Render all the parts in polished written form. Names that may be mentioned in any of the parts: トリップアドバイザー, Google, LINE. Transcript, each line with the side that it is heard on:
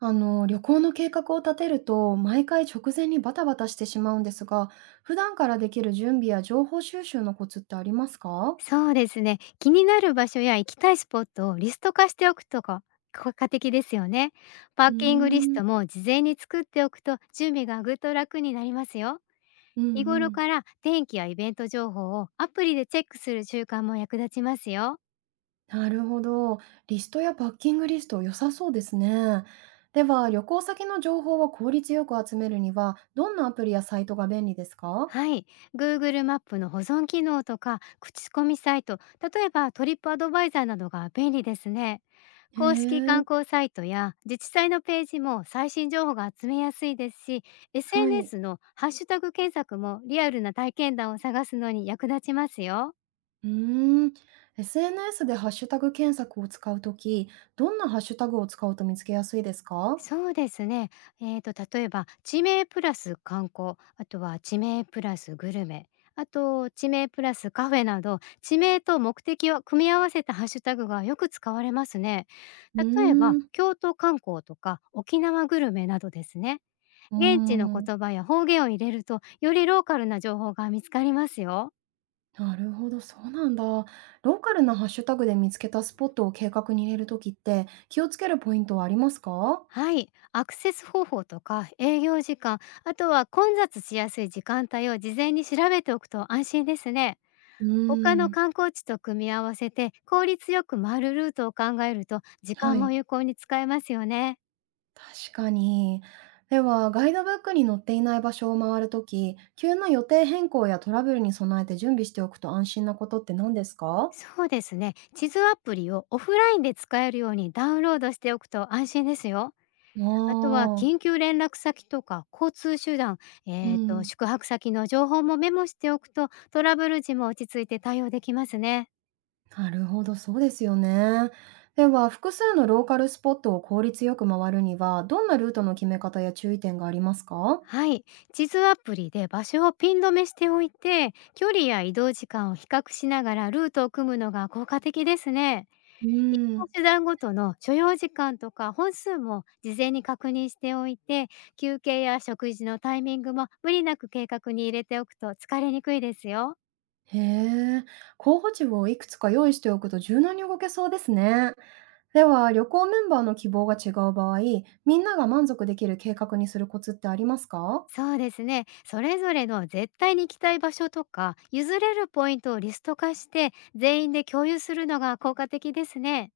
right: あの、旅行の計画を立てると、毎回直前にバタバタしてしまうんですが、普段からできる準備や情報収集のコツってありますか？
left: そうですね。気になる場所や行きたいスポットをリスト化しておくとか効果的ですよね。パ
right: うー
left: ーキングリス
right: ん、
left: トも事前に作っておくと準備がぐっと楽になりますよ。
right: うんう
left: 日頃
right: ん。
left: から天気やイベント情報をアプリでチェックする習慣も役立ちますよ。
right: なるほど。リストやパッキングリスト良さそうですね。では、旅行先の情報を効率よく集めるには、どんなアプリやサイトが便利ですか？
left: はい。Google マップの保存機能とか口コミサイト、例えばトリップアドバイザーなどが便利ですね。
right: へ
left: 公式
right: え、
left: 観光サイトや自治体のページも最新情報が集めやすいですし、
right: は
left: SNS
right: い。
left: のハッシュタグ検索もリアルな体験談を探すのに役立ちますよ。
right: うーん。SNS でハッシュタグ検索を使うとき、どんなハッシュタグを使うと見つけやすいですか？
left: そうですね、えー、と例えば地名プラス観光、あとは地名プラスグルメ、あと地名プラスカフェなど、地名と目的を組み合わせたハッシュタグがよく使われますね。
right: う
left: 例え
right: ー
left: ば
right: ん。
left: 京都観光とか沖縄グルメなどですね。
right: うー
left: 現地の
right: ん、
left: 言葉や方言を入れると、よりローカルな情報が見つかりますよ。
right: なるほど、そうなんだ。ローカルなハッシュタグで見つけたスポットを計画に入れるときって、気をつけるポイントはありますか？
left: はい、アクセス方法とか営業時間、あとは混雑しやすい時間帯を事前に調べておくと安心ですね。
right: うー
left: 他の
right: ん、
left: 観光地と組み合わせて効率よく回るルートを考えると、時
right: は
left: 間も
right: い、
left: 有効に使えますよね。
right: 確かに。では、ガイドブックに載っていない場所を回るとき、急な予定変更やトラブルに備えて準備しておくと安心なことって何ですか？
left: そうですね。地図アプリをオフラインで使えるようにダウンロードしておくと安心ですよ。
right: あ
left: あとは
right: あ、
left: 緊急連絡先とか交通手段、
right: うん、
left: 宿泊先の情報もメモしておくと、トラブル時も落ち着いて対応できますね。
right: なるほど、そうですよね。では、複数のローカルスポットを効率よく回るには、どんなルートの決め方や注意点がありますか？
left: はい。地図アプリで場所をピン止めしておいて、距離や移動時間を比較しながらルートを組むのが効果的ですね。
right: う
left: 移
right: ー
left: 動
right: ん。
left: 手段ごとの所要時間とか本数も事前に確認しておいて、休憩や食事のタイミングも無理なく計画に入れておくと疲れにくいですよ。
right: へえ。候補地をいくつか用意しておくと柔軟に動けそうですね。では、旅行メンバーの希望が違う場合、みんなが満足できる計画にするコツってありますか？
left: そうですね。それぞれの絶対に行きたい場所とか、譲れるポイントをリスト化して、全員で共有するのが効果的ですね。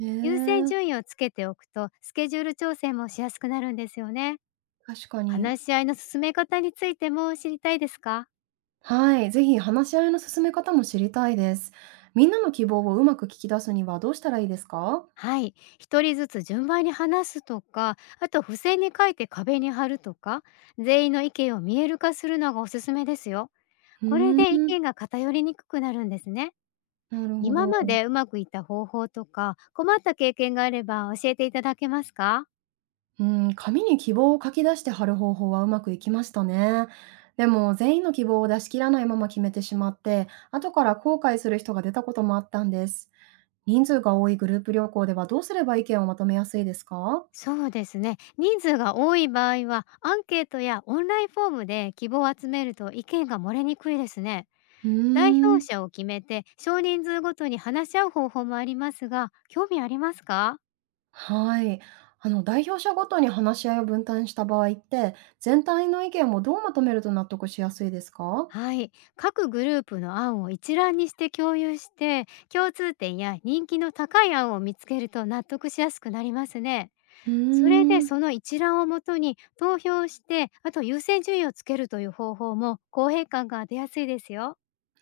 right: へ
left: 優先
right: え、
left: 順位をつけておくと、スケジュール調整もしやすくなるんですよね。
right: 確かに。
left: 話し合いの進め方についても知りたいですか？
right: はい、ぜひ話し合いの進め方も知りたいです。みんなの希望をうまく聞き出すにはどうしたらいいですか？
left: はい。一人ずつ順番に話すとか、あと付箋に書いて壁に貼るとか、全員の意見を見える化するのがおすすめですよ。
right: う
left: これ
right: ー
left: で意
right: ん、
left: 見が偏りにくくなるんですね。
right: なるほ
left: 今ま
right: ど。
left: でうまくいった方法とか、困った経験があれば教えていただけますか？
right: うん、紙に希望を書き出して貼る方法はうまくいきましたね。でも全員の希望を出し切らないまま決めてしまって、後から後悔する人が出たこともあったんです。人数が多いグループ旅行ではどうすれば意見をまとめやすいですか？
left: そうですね。人数が多い場合は、アンケートやオンラインフォームで希望を集めると意見が漏れにくいですね。
right: うー
left: 代表
right: ん、
left: 者を決めて、少人数ごとに話し合う方法もありますが、興味ありますか？
right: はい。あの代表者ごとに話し合いを分担した場合って、全体の意見をどうまとめると納得しやすいですか？
left: はい、各グループの案を一覧にして共有して、共通点や人気の高い案を見つけると納得しやすくなりますね。
right: うー
left: それで
right: ん、
left: その一覧をもとに投票して、あと優先順位をつけるという方法も公平感が出やすいですよ。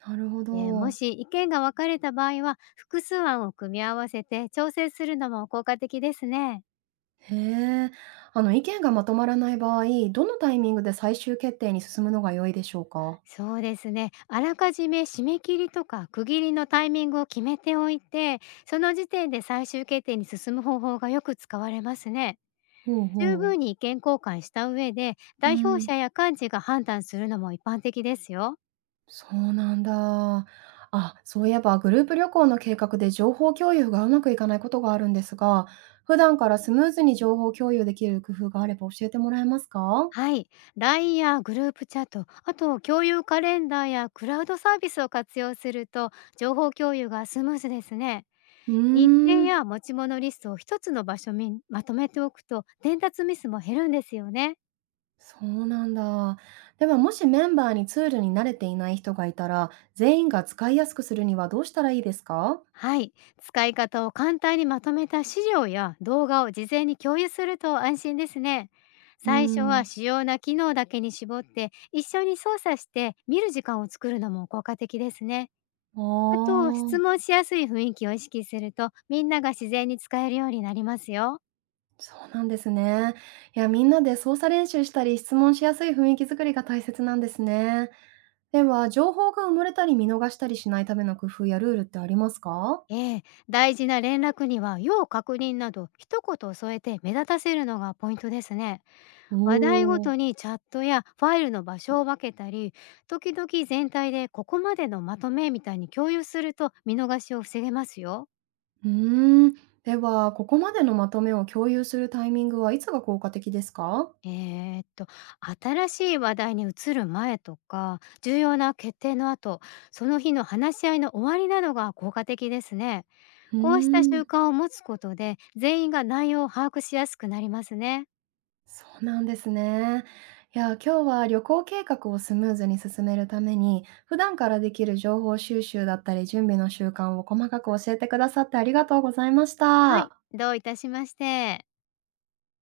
right: なるほ
left: でも
right: ど。
left: し意見が分かれた場合は、複数案を組み合わせて調整するのも効果的ですね。
right: へえ。あの、意見がまとまらない場合、どのタイミングで最終決定に進むのが良いでしょうか？
left: そうですね。あらかじめ締め切りとか区切りのタイミングを決めておいて、その時点で最終決定に進む方法がよく使われますね。
right: ほう
left: 十
right: ほう。
left: 分に意見交換した上で
right: う
left: 代表
right: ん、
left: 者や幹事が判断するのも一般的ですよ。
right: そうなんだ。あ、そういえばグループ旅行の計画で情報共有がうまくいかないことがあるんですが、普段からスムーズに情報共有できる工夫があれば教えてもらえますか？
left: はい。LINE やグループチャット、あと共有カレンダーやクラウドサービスを活用すると、情報共有がスムーズですね。
right: うー
left: 日程
right: ん、
left: や持ち物リストを一つの場所にまとめておくと、伝達ミスも減るんですよね。
right: そうなんだ。では、もしメンバーにツールに慣れていない人がいたら、全員が使いやすくするにはどうしたらいいですか？
left: はい。使い方を簡単にまとめた資料や動画を事前に共有すると安心ですね。
right: うー
left: 最初は
right: ん。
left: 主要な機能だけに絞って、一緒に操作して見る時間を作るのも効果的ですね。
right: あ
left: あと、質
right: あ、
left: 問しやすい雰囲気を意識すると、みんなが自然に使えるようになりますよ。
right: そうなんですね。いや、みんなで操作練習したり、質問しやすい雰囲気作りが大切なんですね。では、情報が埋もれたり見逃したりしないための工夫やルールってありますか？
left: ええ、大事な連絡には、要確認など一言添えて目立たせるのがポイントですね。
right: お
left: 話題ご
right: おー。
left: とにチャットやファイルの場所を分けたり、時々全体でここまでのまとめみたいに共有すると見逃しを防げますよ。
right: うーん。では、ここまでのまとめを共有するタイミングはいつが効果的ですか？
left: えーっと、新しい話題に移る前とか、重要な決定の後、その日の話し合いの終わりなどが効果的ですね。
right: う
left: こうした
right: ー
left: 習
right: ん。
left: 慣を持つことで、全員が内容を把握しやすくなりますね。
right: そうなんですね。いや、今日は旅行計画をスムーズに進めるために、普段からできる情報収集だったり準備の習慣を細かく教えてくださってありがとうございまし
left: はい、
right: た。
left: どういたしまして。